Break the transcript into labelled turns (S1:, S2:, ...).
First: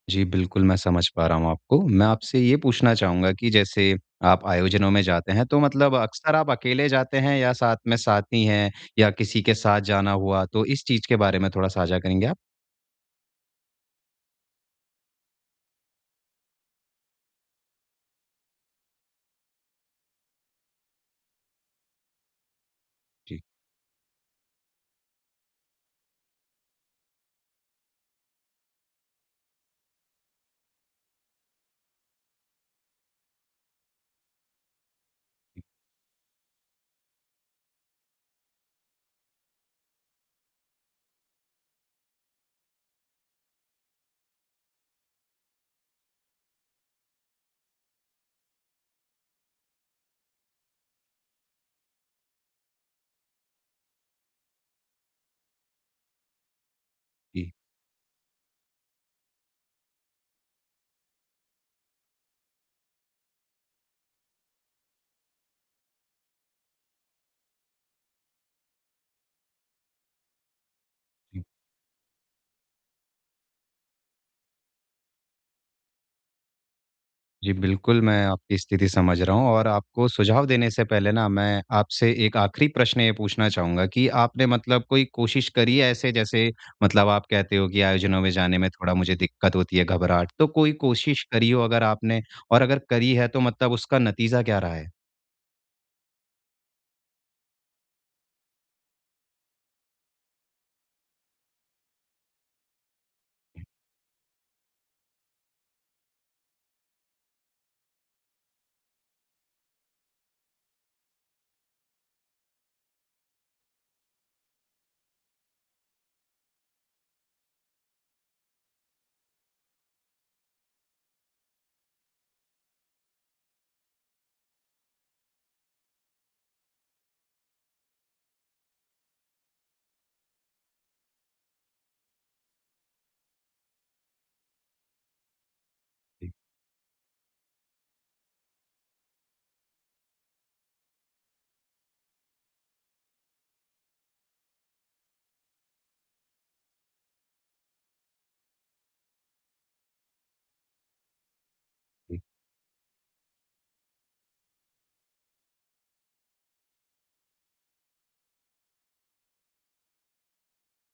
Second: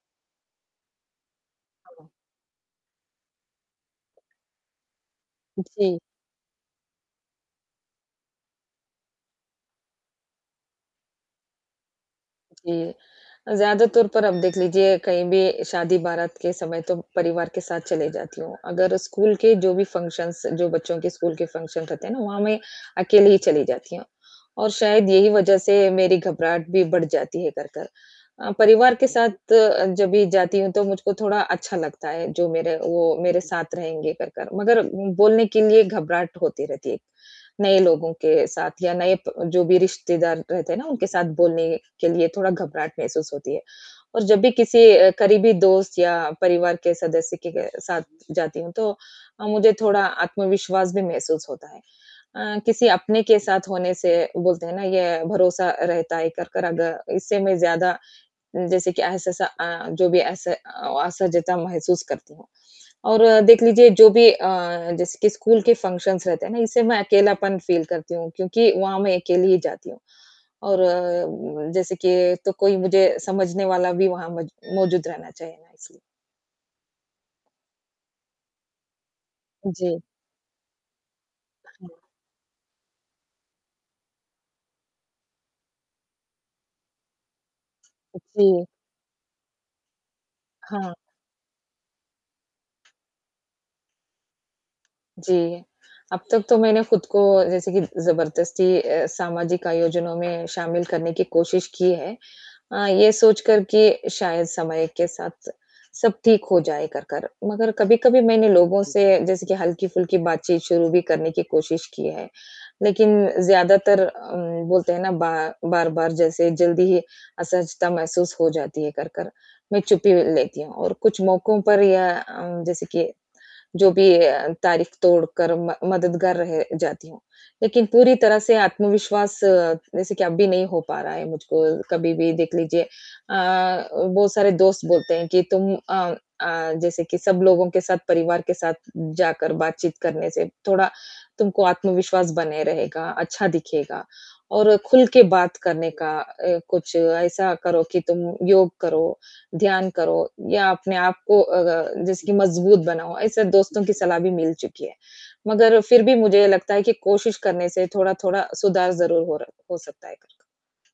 S1: जी, बिल्कुल मैं समझ पा रहा हूँ आपको। मैं आपसे ये पूछना चाहूँगा कि जैसे आप आयोजनों में जाते हैं। तो मतलब
S2: जी।
S1: अक्सर आप अकेले जाते हैं या साथ में साथी है या किसी के साथ जाना हुआ। तो इस चीज़ के बारे में थोड़ा साझा करेंगे आप?
S2: जी, ज़्यादा तौर पर आप देख लीजिए कहीं भी शादी-बारात के समय तो परिवार के साथ चली जाती हूँ। अगर स्कूल के जो भी फंक्शन्स जो बच्चों के स्कूल के फंक्शन्स रहते हैं ना वहाँ मैं अकेली ही
S1: जी।
S2: चली जाती हूँ और शायद यही वजह से मेरी घबराहट भी बढ़ जाती है कर कर। अ, परिवार के साथ अ, जब भी जाती हूँ तो मुझको थोड़ा अच्छा लगता है जो मेरे वो मेरे साथ रहेंगे कर कर मगर बोलने के लिए घबराहट होती रहती है, नए लोगों के साथ या नए जो भी रिश्तेदार रहते हैं ना उनके साथ बोलने के लिए थोड़ा घबराहट महसूस होती है। और जब भी किसी अ, करीबी दोस्त या परिवार के सदस्य के साथ जाती हूँ तो अ, मुझे थोड़ा आत्मविश्वास भी महसूस होता है। अ, किसी अपने के साथ होने से बोलते हैं ना ये भरोसा रहता है कर कर अगर इससे
S1: जी।
S2: मैं ज़्यादा जैसे कि ऐसा-ऐसा जो भी ऐसे अस असहजता महसूस करती हूँ। और देख लीजिए जो भी अ, जैसे कि स्कूल के फंक्शन्स रहते हैं ना इससे मैं अकेलापन फ़ील करती हूँ क्योंकि वहाँ मैं अकेली ही जाती हूँ। और
S1: जी।
S2: जैसे कि तो कोई मुझे समझने वाला भी वहाँ मौ मौजूद रहना चाहिए।
S1: जी, बिल्कुल मैं आपकी स्थिति समझ रहा हूँ और
S2: जी।
S1: आपको सुझाव देने से पहले ना मैं
S2: हाँ।
S1: आपसे एक आखिरी प्रश्न ये पूछना चाहूँगा कि आपने मतलब कोई कोशिश करी है ऐसे? जैसे मतलब आप कहते हो कि आयोजनों में जाने
S2: जी।
S1: में थोड़ा मुझे दिक्कत होती है घबराहट, तो कोई
S2: हाँ।
S1: कोशिश करी हो अगर आपने और अगर करी है तो मतलब उसका नतीज़ा क्या रहा है?
S2: जी, अब तक तो मैंने खुद को जैसे कि ज़बरदस्ती अ, सामाजिक आयोजनों में शामिल करने की कोशिश की है। अ, ये सोच कर कि शायद समय के साथ सब ठीक हो जाए कर कर। मगर कभी-कभी मैंने लोगों से जैसे कि हल्की-फुल्की बातचीत शुरू भी करने की कोशिश की है। लेकिन ज़्यादातर अ, बोलते हैं ना बा बार-बार जैसे जल्दी ही असहजता महसूस हो जाती है कर कर, मैं चुपी ले लेती हूँ और कुछ मौकों पर या अ, जैसे कि जो भी अ, तारीफ तोड़कर मद मददगार रह जाती हूँ। लेकिन पूरी तरह से आत्मविश्वास अ, जैसे कि अभी भी नहीं हो पा रहा है मुझको कभी भी देख लीजिए। अ, बहुत सारे दोस्त बोलते हैं कि तुम अ
S1: जी।
S2: अ, जैसे कि सब लोगों के साथ, परिवार के साथ जाकर बातचीत करने से थोड़ा तुमको आत्मविश्वास बने रहेगा, अच्छा दिखेगा और खुल के बात करने का अ, कुछ ऐसा करो कि तुम योग करो, ध्यान करो या अपने आपको अ,
S1: जी।
S2: जैसे कि मज़बूत बनाओ। ऐसे दोस्तों की सलाह भी मिल चुकी है। मगर फ़िर भी मुझे ये लगता है कि कोशिश करने से थोड़ा-थोड़ा सुधार ज़रूर हो रह सकता है।